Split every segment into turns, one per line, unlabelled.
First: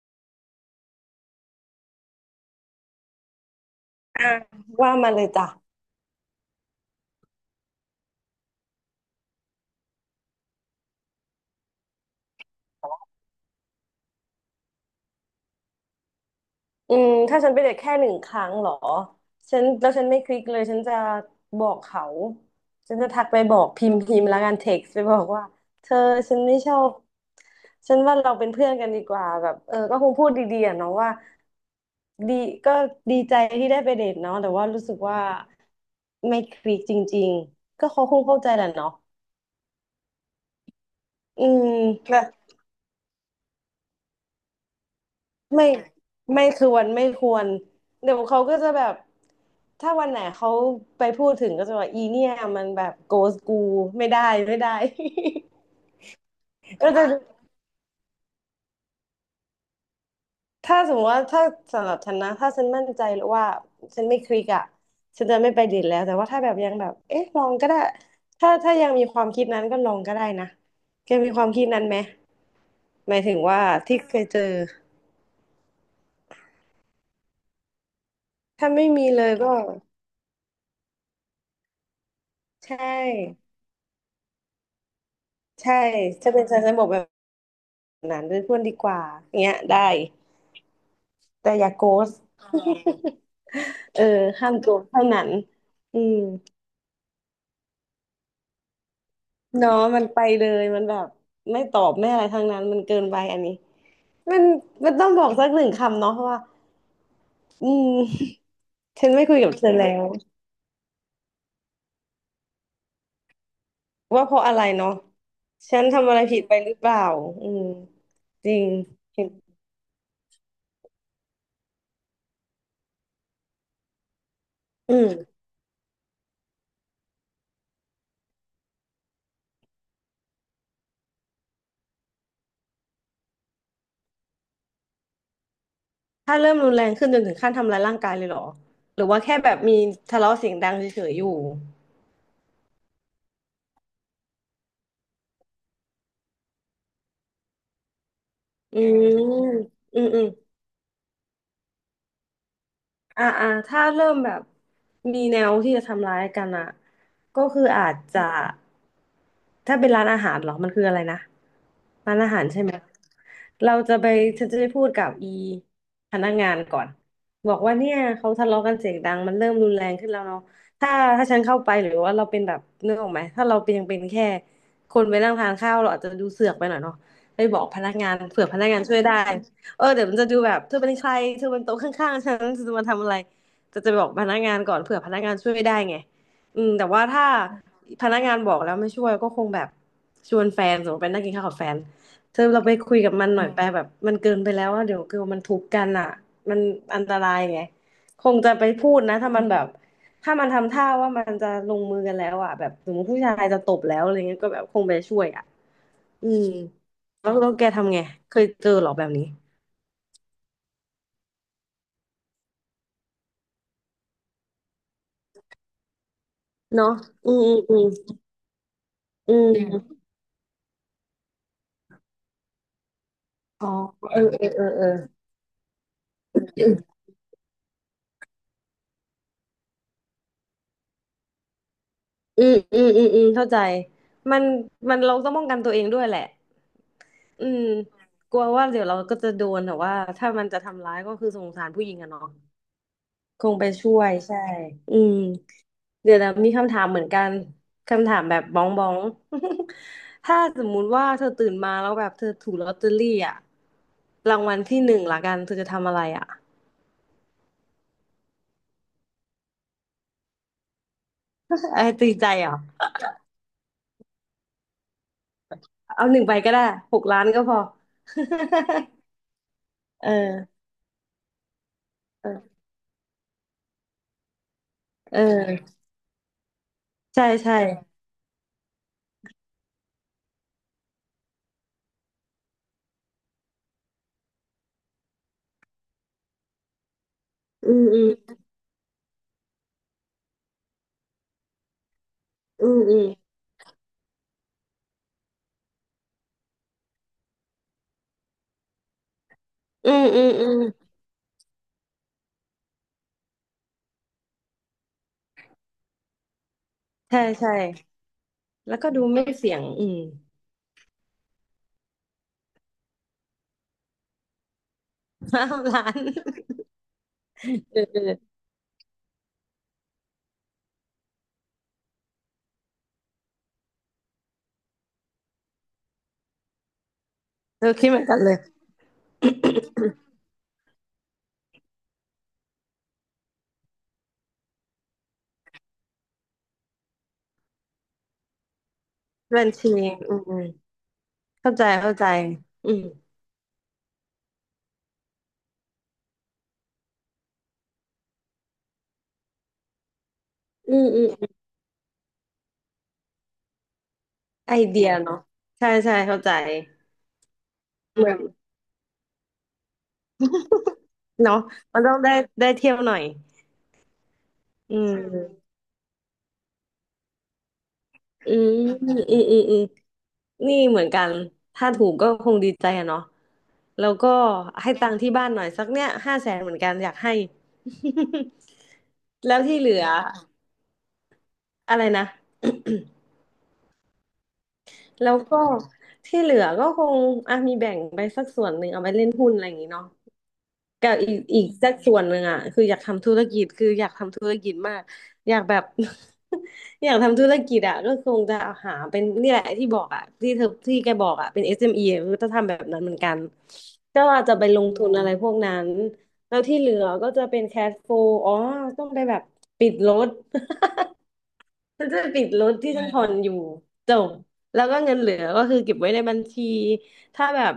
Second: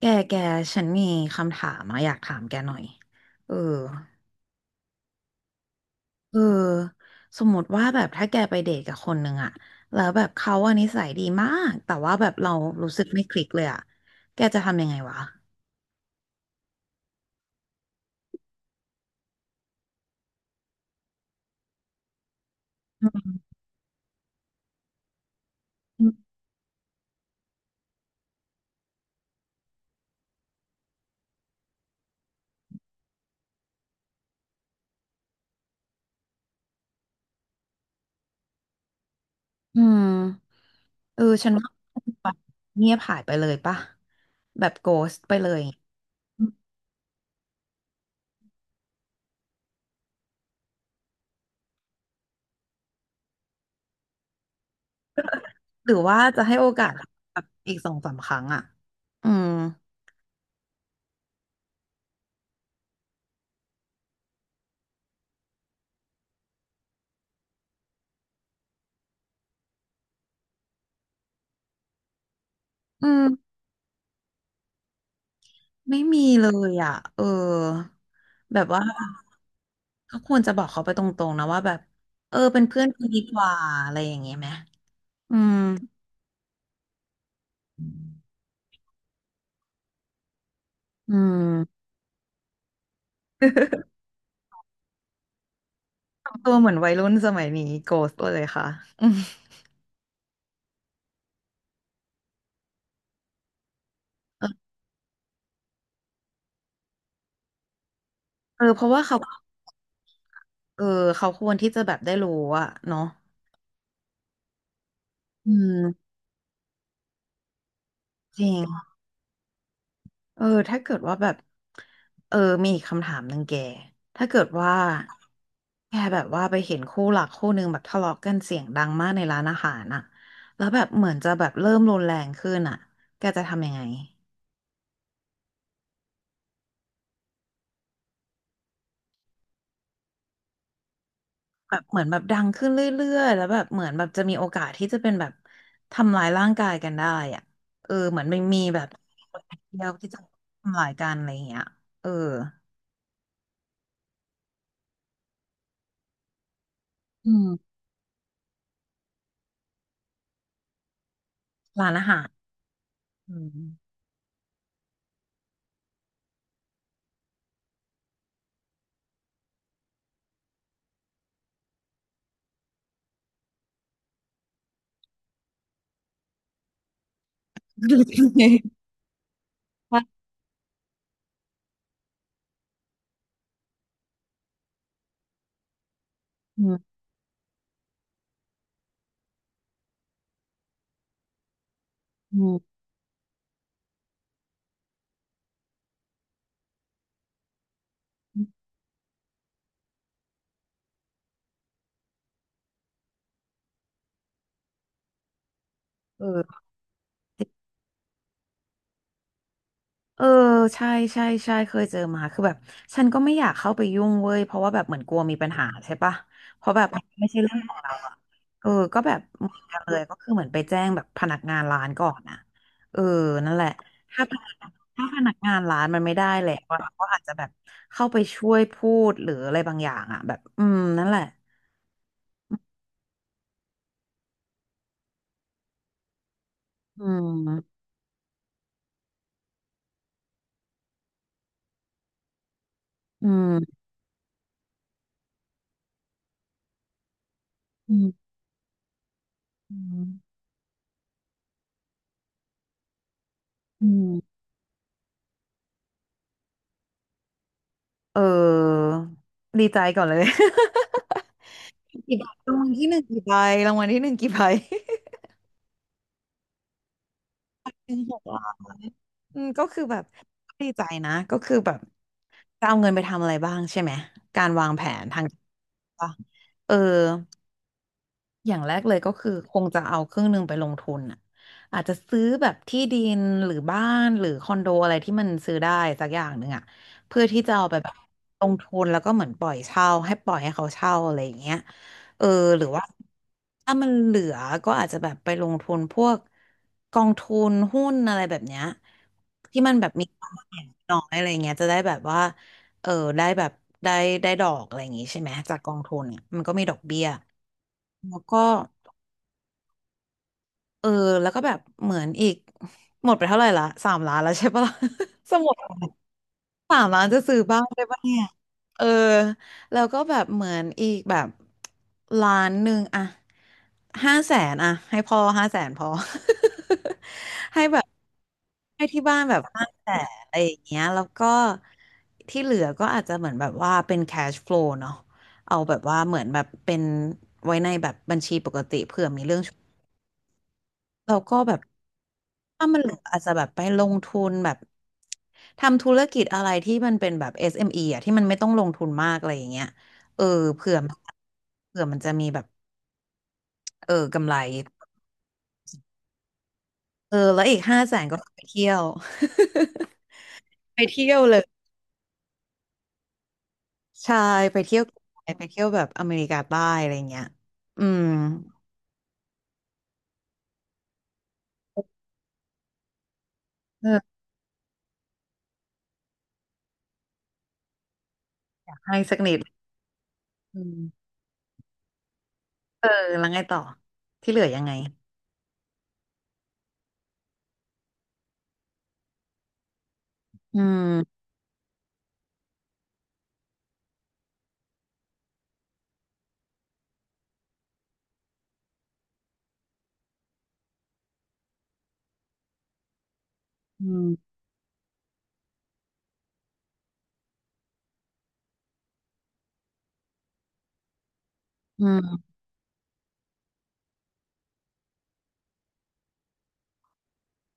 แก แก ฉันมีคำถามอะอยากถามแกหน่อยเออ
อ่ะว่ามาเลยจ้ะ
เออสมมติว่าแบบถ้าแกไปเดทกับคนหนึ่งอะแล้วแบบเขาอะนิสัยดีมาก แต่ว่าแบบเรารู้สึกไม่คลิกเลยอะแกจะทำยังไงวะ
ถ้าฉันไปเดทแค่หนึ่งครั้งเหรอแล้วฉันไม่คลิกเลยฉันจะบอกเขาฉันจะทักไปบอกพิมพ์พิมพ์แล้วกันเท็กซ์ไปบอกว่าเธอ
อืม
ฉันไม่ชอบฉันว่าเราเป็นเพื่อนกันดีกว่าแบบเออก็คงพูดดีๆอ่ะเนาะว่าดีก็ดีใจที่ได้ไปเดทเนาะแต่ว่ารู้สึกว่าไม่คลิกจริงๆก็เขาคงเข้าใจแหละเนาะ
อืมเออ
อื
ฉันว่า
ม
เงียบหายไปเลยป่ะแบบโกสต์ไปเลย
ไม่
อื
ไม่
ม
ควรไม่ควรเดี๋ยวเขาก็จะแบบถ้าวันไหนเขาไปพูดถึงก็จะว่าอีเนี่ยมันแบบโกสกูไม่ได้ไม่ได้
หรือว่าจะให้โอ กา
ก็
ส
จะ
แบบอีกสองสามครั้งอะอืม
ถ้าสมมติว่าถ้าสำหรับฉันนะถ้าฉันมั่นใจแล้วว่าฉันไม่คลิกอ่ะฉันจะไม่ไปดีดแล้วแต่ว่าถ้าแบบยังแบบเอ๊ะลองก็ได้ถ้ายังมีความคิดนั้นก็ลองก็ได้นะแกมีความคิดนั้นไหม
อื
หมายถึง
ม
ว่าที่เคยเจอ
ไม่มีเลยอ่ะ เออ แบบ
ถ้า
ว่า
ไม่มีเลยก็
ก็ควรจะบอกเขาไปตรงๆนะว่าแบบ เออเป็น
ใช
เพื่อนกันดีก
่
ว่าอะไรอย่างเงี้ยไหมอืม
ใช่ถ้าเป็นฉันฉันบอกแบบ นั้นเป็นเพื่อนดีกว่าเงี้ยได้
อื
แต่อย่าโก
ม
ส เออ ห้ามโกสเท่านั้นอืม
ทำตัวเหมือนวัยรุ่นสมัยนี้โกสเลยค่ะอืม
เนาะมันไปเลยมันแบบไม่ตอบไม่อะไรทั้งนั้นมันเกินไปอันนี้มัน
เออ
มันต้องบอกสักหนึ่งคำเนาะว่าอืม
เออเพราะ ว่า
ฉัน
เขา
ไม่คุยกับเธอแล้ว
เออเขาควรที่จะแบบได้รู้อะเนาะ
ว่าเพราะอะไรเนาะ
อื
ฉันทำ
ม
อะไรผิดไปหรือเปล่าอืม
จ
จ
ริ
ริง
ง
เห็น
เออถ้าเกิดว่าแบบเออมีอีกคำถามหนึ่งแกถ้าเกิดว่า
อืม
แกแบบว่าไปเห็นคู่รักคู่หนึ่งแบบทะเลาะกันเสียงดังมากในร้านอาหารอะแล้วแบบเหมือนจะแบบเริ่มรุนแรงขึ้นอะแกจะทำยังไง
ถ้าเริ่มรุนแรงขึ้นจนถึงขั้นทำร้ายร่างกายเลยเหรอหรือว่าแค่แบบมีทะเลาะเสียงดังเฉยๆอยู่
แบบเหมือนแบบดังขึ้นเรื่อยๆแล้วแบบเหมือนแบบจะมีโอกาสที่จะเป็นแบบทำร้ายร่างกายกันได้อะเออเหมือนไม่มี
อื
แบบ
ม
เดียว
อืม
ที่
อื
จะ
ม
ทำร้ายกันอะไรอย่างเงี้ยเออ
ถ้าเริ่มแบบมีแนวที่จะทำร้ายกันอ่ะ
อื
ก็
ม
คืออาจจะถ้าเป็นร้านอาหารเหรอมันคืออะไรนะ
ร้านอา
ร้าน
หาร
อาหารใช่ไหม
อื
เราจะ
ม
ไปฉันจะไปพูดกับอีพนักงานก่อนบอกว่าเนี่ยเขาทะเลาะกันเสียงดังมันเริ่มรุนแรงขึ้นแล้วเนาะถ้าถ้าฉันเข้าไปหรือว่าเราเป็นแบบนึกออกไหมถ้าเราเป็นยังเป็นแค่คนไปนั่งทานข้าวเราอาจจะดูเสือกไปหน่อยเนาะไปบอกพนักงาน เผื่
อื
อพนักงา
ม
นช่วยได้ เออเดี๋ยวมันจะดูแบบเธอเป็นใครเธอเป็นโต๊ะข้างๆฉันเธอจะมาทำอะไรจะบอกพนักงานก่อนเผื่อพนักงานช่วยไม่ได้ไงอืม
อื
แต่ว่าถ้าพนักงานบอกแล้วไม่ช่วยก็คงแบบชวนแฟนสมมติไปนั่งกินข้าวกับแฟนเธอ
ม
เราไปคุยกับมันหน่อยไปแบบมันเกินไปแล้วว่าเดี๋ยวคือมันทุบกันอะมันอันตรายไงคงจะไปพูดนะถ้ามันแบบถ้ามันทำท่าว่ามันจะลงมือกันแล้วอะแบบสมมติผู้ชายจะตบแล้วอะไรเงี้ยก็แบบคงไปช่วยอะ
เอ
อืม
อ
แล้วแกทำไงเคยเจอหรอแบบนี้
เออใช่ใช่เคยเจอมาคือแบบฉันก็ไม่อยากเข้าไปยุ่งเว้ยเพราะว่าแบบเหมือนกลัวมีปัญหาใช่ปะเพราะแบบ
เนาะ
มันไม่
อื
ใช่
ม
เรื่องข
อื
อง
ม
เราอะเออก็แบบ
อืม
เหมื
จ
อ
ริ
นกันเลยก็คือเหมือนไปแจ้งแบบพนักงานร้านก่อนนะเออนั่นแห
อ๋อ
ละ
เออ
ถ้าพนักถ้าพนักงานร้านมันไม่ได้แหละเราก็อาจจะแบบเข้าไปช่วยพูดหรืออะไรบางอย่างอะแบบอืมนั่นแหละ
อืมอืมอืมอืมเข้าใจมันมันเราต้องป้องกันตัวเองด้วยแหละ
อื
อืม
ม
กลัวว่าเดี๋ยวเราก็จะโดนแต่ว่าถ้ามันจะทำร้ายก็คือสงสารผู้หญิงอะเนาะ
อื
คงไป
ม
ช่วยใช่อืมเดี๋ยวนะมีคำถามเหมือนกัน
อื
คำถาม
ม
แบบบ้องบ้อง
อืม
ถ้าสมมุติว่าเธอตื่นมาแล้วแบบเธอถูกลอตเตอรี่อะ
อื
รา
ม
งวัลที่หนึ่งละกันเธอจะทำอะไรอะ
เออดีใจก่อนเลย
ไอ้ตี
กี่ใบ
ใจเหร
รา
อ
งวัลที่หนึ่งกี่ใบรางวัลที่หนึ่งกี่ใบ
เอาหนึ่งใบก็ได้หกล้านก็พอ
หนึ่งหก ล้านอืมก็คือแบบ
เออ
ดีใจนะก็คือแบบ
เออ
จะเอาเงินไปทำอะไรบ้างใช่ไหมการวางแผน
เอ
ทาง
อ
ป่ะเออ
ใช่ใช่
อย่างแรกเลยก็คือคงจะเอาครึ่งหนึ่งไปลงทุนอ่ะอาจจะซื้อแบบที่ดินหรือบ้านหรือคอนโดอะไรที่มันซื้อได้สักอย่างหนึ่งอ่ะเพื่อที่จะเอา
อื
ไป
ม
แบบ
อืม
ลงทุนแล้วก็เหมือนปล่อยเช่าให้ปล่อยให้เขาเช่าอะไรอย่างเงี้ยเออหรื
อื
อ
ม
ว่า
อืม
ถ้ามันเหลือก็อาจจะแบบไปลงทุนพวกกองทุนหุ้นอะไรแบบเนี้ยที่มันแบ
อื
บ
ม
มี
อื
ควา
ม
ม
อืม
เสี่ยงน้อยอะไรเงี้ยจะได้แบบว่าเออได้แบบได้ได้ดอกอะไรอย่างงี้ใช่ไหมจากกองทุนเนี่ยมันก็มีดอกเบี้ย
ใช่ใช่
แล้วก็
แล้วก็ดูไม่เสี่ยงอืม
เออแล้วก็แบบเหมือนอีกหมดไปเท่าไหร่ละสามล้านแล้วใช่ปะล่ะ ส
ห้า
มุด
ล้าน
สามล้านจะซื้อบ้าน
เออ
ได้
เอ
ปะเนี่ย
อ
เออแล้วก็แบบเหมือนอีกแบบล้านหนึ่งอะห้าแสนอะให้พ่อห้าแสนพอ ให้
เออ
แบ
คิ
บ
ดเหมือนกันเลย
ให้ที่บ้านแบบห้าแสนอะไรอย่างเงี้ยแล้วก็ที่เหลือก็อาจจะเหมือนแบบว่าเป็น cash flow เนาะเอาแบบว่าเหมือนแบบเป็นไว้ในแบบบัญชีปกติเผื่อมีเรื่อ
บั
ง
ญชีอืมอืม
เราก็แบ
เข้า
บ
ใจเข้าใจ
ถ้า
อื
มัน
ม
เหลืออาจจะแบบไปลงทุนแบบทำธุรกิจอะไรที่มันเป็นแบบ SME อสเอ็มอีอ่ะที่มันไม่ต้องลงทุนมากอะไรอย่างเงี้ยเออเผื่
อื
อ
ม
มัน
อืม
เผื่อมันจะมีแบบเออกำไร
ไอเดียเนาะใช่ใช่เข้าใจ
เออแล้วอีกห้าแส
เห
น
มือ
ก็
น
ไปเที่ยว ไปเที่ยวเล
เนาะ
ย
มันต้องได้ได้เที่ยวหน่อย
ใช่ไป
อื
เที่ยวไป
ม
เที่ยวแบบอเมริกาใต้อะไรอย่างเงี้ยอืม
อืมอืมอืมอืมนี่เหมือนกันถ้าถูกก็คงดีใจอะเนาะแล้
เอ
ว
อ
ก็ให้ตังค์ที่บ้านหน่อยสักเนี้ยห้าแสนเหมือนกันอยากให้
ให้สัก นิ
แล้
ด
วที่เหลือ
อืม
อะไรนะ
เออแล้วไงต่อที่เหลือยังไง
แล้วก็ที่เหลือก็คงอ่ะมีแบ่งไปสักส่วนหนึ่งเอาไปเล่นหุ้นอะไรอย่างงี้เนาะ
อื
กับอีก
ม
อีกสักส่วนหนึ่งอ่ะคืออยากทำธุรกิจคืออยากทำธุรกิจมากอยากแบบ อยากทำธุรกิจอ่ะก็คงจะหาเป็นนี่แหละที่บอกอ่ะที่เธอที่แกบอกอ่ะเป็น SME อสเอ็มอีอะคือจะทำแบบนั้นเหมือนกัน
อื
ก็ว่าจะ
ม
ไปลงทุนอะไรพวกนั้นแล้วที่เหลือก็จะเป็นแคชโฟลอ๋อต้องไปแบบปิดรถ
อื
ฉันจะปิด
ม
รถที่ฉันผ่อนอยู่จบแล้วก็เงินเหลือก็คือเก็บไว้ในบัญชีถ้าแบบ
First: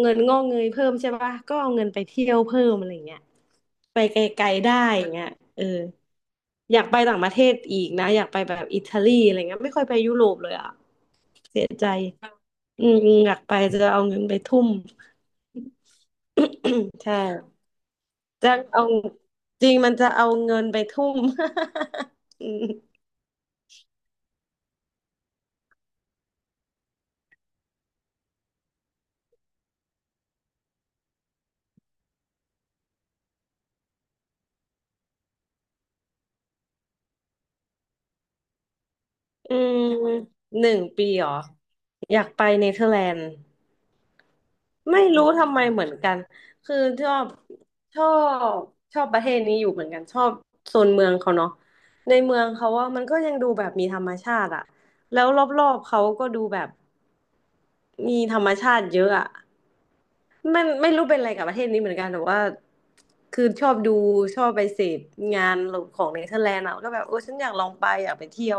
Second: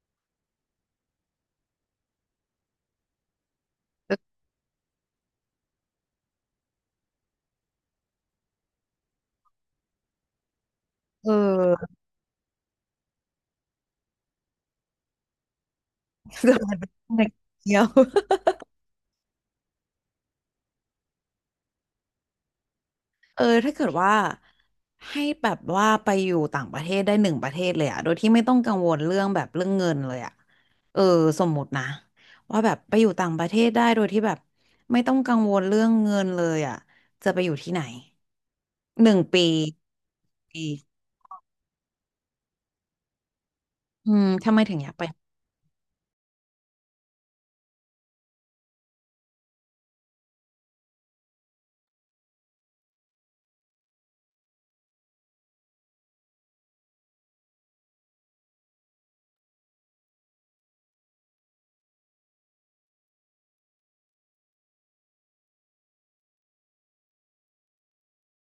เงินงอกเงยเพิ่มใช่ปะก็เอาเงินไปเที่ยวเพิ่มอะไรเงี้ยไปไกลๆได้อย่างเงี้ยเอออยากไปต่างประเทศอีกนะอยากไปแบบอิตาลีอะไรเงี้ยไม่ค่อยไปยุโรปเลยอ่ะ
เ
เสียใจ
ออ
อืมอยากไปจะเอาเงินไปทุ่ม
เกิดมาเป็น
ใช่
เด็กเดียว
จะเอาจริงมันจะเอาเงินไปทุ่ม อืม
เออถ้าเกิดว่าให้แบบว่าไปอยู่ต่างประเทศได้หนึ่งประเทศเลยอะโดยที่ไม่ต้องกังวลเรื่องแบบเรื่องเงินเลยอะเออสมมตินะว่าแบบไปอยู่ต่างประเทศได้โดยที่แบบไม่ต้องกังวลเรื่องเงินเลยอะจะไปอยู่ที่ไหนหนึ่งปี
ห
ปี
นึ่งปีเหรออยากไปเนเธอร์แลนด์
อืมทำไมถึงอยาก
ไม่
ไป
รู้ทำไมเหมือนกันคือชอบชอบชอบประเทศนี้อยู่เหมือนกันชอบโซนเมืองเขาเนาะในเมืองเขาว่ามันก็ยังดูแบบมีธรรมชาติอะแล้วรอบๆเขาก็ดูแบบมีธรรมชาติเยอะอะมันไม่รู้เป็นอะไรกับประเทศนี้เหมือนกันแต่ว่าคือชอบดูชอบไปเสพงานของเนเธอร์แลนด์อะก็แบบโอ้ฉันอยากลองไปอยากไปเที่ยว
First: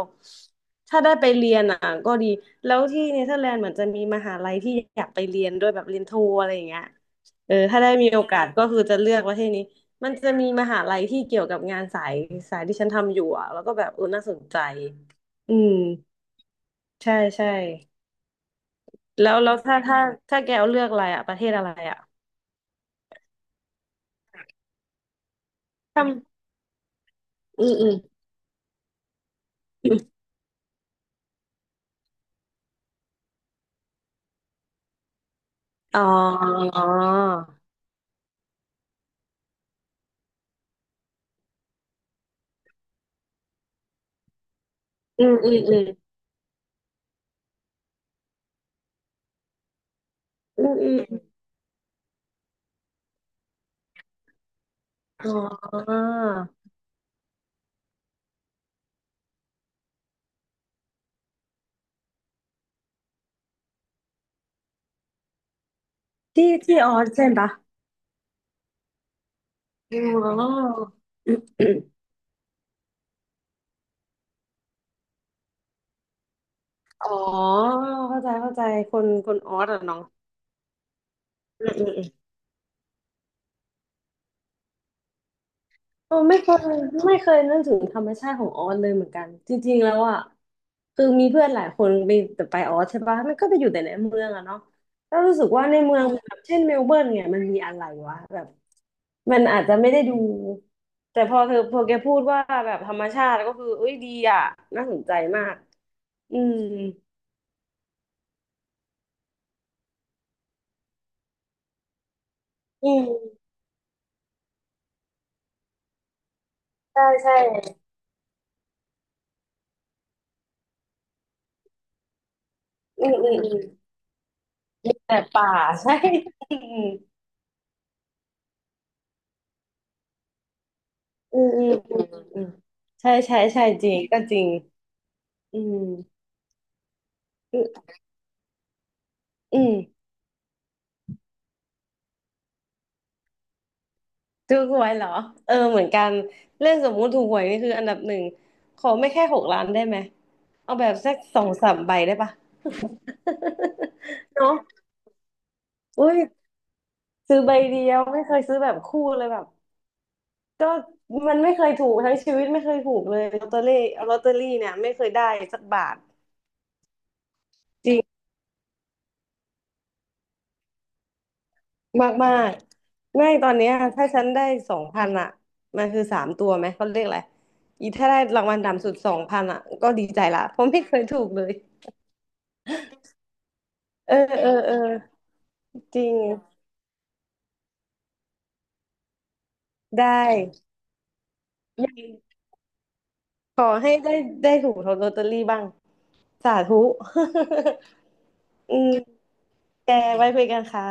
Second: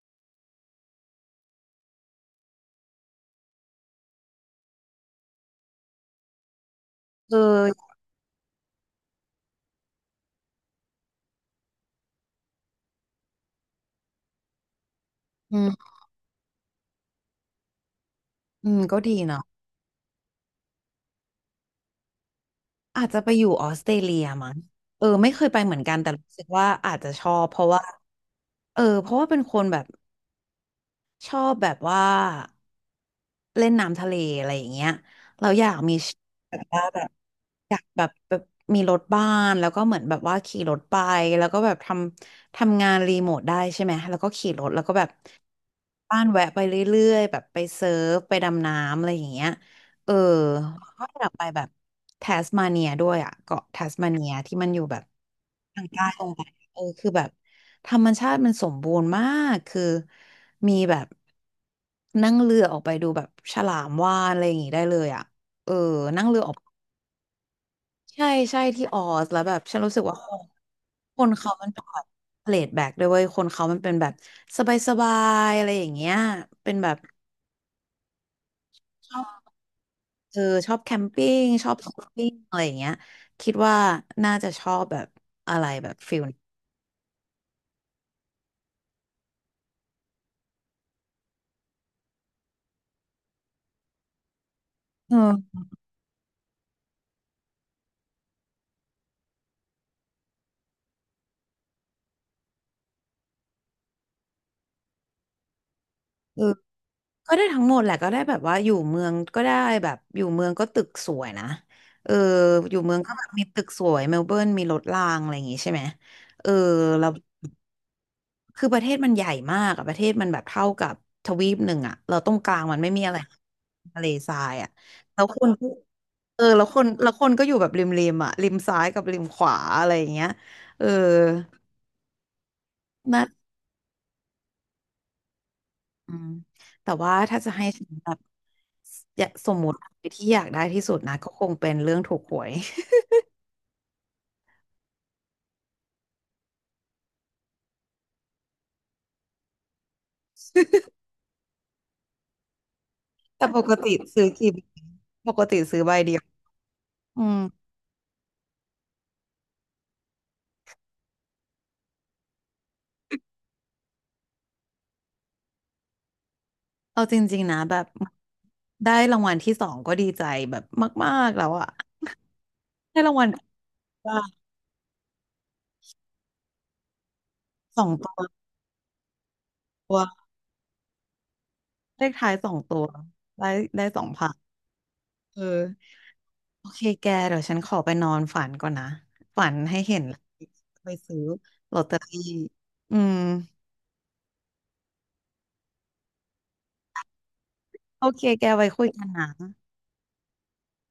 ถ้าได้ไปเรียนอ่ะก็ดีแล้วที่เนเธอร์แลนด์เหมือนจะมีมหาลัยที่อยากไปเรียนด้วยแบบเรียนโทอะไรอย่างเงี้ย
เ
เออถ้าได้
ออ
มีโอกาสก็คือจะเลือกประเทศนี้มันจะมีมหาลัยที่เกี่ยวกับงานสายที่ฉันทำอยู่อ่ะแล้วก็แบบเออน่าสนใจอื
อื
ม
ม
ใช่ใช่
อืมก็ดี
แล้ว
เนาะ
แล้วถ้าถ้าแกเอาเลือกอะไรอ่ะประเทศอะไรอ่ะ
อาจจะไปอยู่ออสเตรเลียมั้งเออไม่เคยไปเหมือนกัน
ทำ
แต่รู้สึกว่าอาจจะชอบเพ
อื
ราะ
ม
ว่า
อืม
เออเพราะว่าเป็นคนแบบ ชอบแบบว่าเล่นน้ำทะเลอะไรอย่างเงี้ยเราอยากมี
อ๋อ
แบบว่าแบบอยากแบบแบบมีรถบ้านแล้วก็เหมือนแบบว่าขี่รถไปแล้วก็แบบทำงานรีโมทได้ใช่ไหมแล้วก็ขี่รถแล้วก็แบบ
อืมอืมอืม
บ้านแวะไปเรื่อยๆแบบไปเซิร์ฟไปดำน้ำอะไรอย่างเงี้ยเออ
อืมอื
แล้ว
ม
ก็อยากไปแบบแทสมาเนียด้วยอ่ะเกาะแทสมาเนียที่มันอยู่แบบ
อ๋อ
ทางใต้ลงไปเออคือแบบธรรมชาติมันสมบูรณ์มากคือมีแบบนั่งเรือออกไปดูแบบฉลามวาฬอะไรอย่างงี้ได้เลยอ่ะเออนั่งเรือ
ที่
ออก
ที่ออสใช่ปะ
ใช่ใช่ที่ออสแล้วแบบฉันรู้สึกว่าคน
อ๋อ
คนเขามันเป็นแบบเพลทแบ็กด้วยเวยคนเขามันเป็นแบบสบายๆอะไรอย่างเงี้ยเป็นแบบ
อ๋อเข้าใจเข้าใจคน
ชอ
คน
บ
ออสอ่ะเนาะ
เออชอบแคมปิ้ง
อื
ชอ
ม
บส
อื
กู
ม
ปิ้งอะไรอย่างเงี้ยคิดว่าน่าจะชอบแบบอะไรแบบ
เอ
ฟิ
อ
ล
ไม่เคยนึกถึงธรรมชาติของออสเลยเหมือนกันจริงๆแล้วอ่ะคือมีเพื่อนหลายคนไปแต่ไปออสใช่ปะมันก็ไปอยู่แต่ในเมืองอะเนาะ
เ
แล้วรู้สึก
ออ
ว่าในเมืองแบบเช่นเมลเบิร์นเนี่ยมันมีอะไรวะแบบมันอาจจะไม่ได้ดูแต่พอเธอพอแกพูดว่าแบบธรรมชาติก็คือเอ้ยดีอ่ะน่าสนใจมากอื
เออ
ม
ก็ได้ทั้งหมดแหละก็ได้แบบว่าอยู่เมืองก็ได้แบบอยู่เมืองก็ตึกสวยนะเอออยู่
อื
เมือง
ม
ก็แบบมีตึกสวยเมลเบิร์นมีรถรางอะไรอย่างงี้ใช่ไหมเออ
ใช่
เรา
ใช่
คือประเทศมันใหญ่มากอะประเทศมันแบบเท่ากับทวีปหนึ่งอะเราตรงกลางมันไม่มี
อื
อะ
ม
ไร
อืมอืม
ทะเลทรายอะ
มีแต่
แล้วค
ป่า
นก็
ใช่
เออแล้วคนก็อยู่แบบริมอะริมซ้ายกับริมขวาอะไรอย่างเงี้ยเออ
อืมอืมอืมอืมอืมใช่
น่า
ใช่ใช่จริงก็จริงอื
อื
ม
มแต่ว่าถ้าจะ
อื
ให้ฉั
ม
นแบบอยากส
อื
มม
ม
ติที่อยากได้ที่สุดนะก็คงเป็นเรื่องถูกหวย
ถูกหวยเหรอเออเหมือนกันเรื่องสมมุติถูกหวยนี่คืออันดับ 1ขอไม่แค่6 ล้านได้ไหมเอาแบบสักสองสามใบได้ปะ
แต่ปกติซื้อ กี่
เนาะ
ใบปกติซื้อใบ
อุ้
เดี
ย
ยวอืม
ซื้อใบเดียวไม่เคยซื้อแบบคู่เลยแบบก็มันไม่เคยถูกทั้งชีวิตไม่เคยถูกเลยลอตเตอรี่เนี่ยไม่เคยได้สักบาท
เอาจริงๆนะแบบ
จริง
ได้รางวัลที่สองก็ดีใจแบบมากๆแล้วอะ
มากมาก
ได้รางวั
ไม่
ล
ตอนเนี้ยถ้า
ว่า
ฉันได้สองพันอ่ะมันคือ3 ตัวไหมเขาเรียกอะไร
สอ
อี
ง
ถ้า
ตัว
ได้รางวัลต่ำสุดสองพันอ่ะก็
ตัว
ดีใจละเพราะไม่เคยถูกเลย
เลขท้ายสองตัวได้ได้สอง
เออ
พัน
เออเออ
เออ
จริง
โอเคแกเดี๋ยวฉันขอไปนอนฝันก่อนนะฝันให้เห็
ได
นแล้ว
้
ไปซื้อลอต
ยั
เตอรี่
ง
อืม
ขอให้ได้ได้ถูกลอตเตอรี่บ้างสาธุ
โอเคแกไว้
อื
คุย
ม
กันนะ
แกไว้คุยกันค่ะ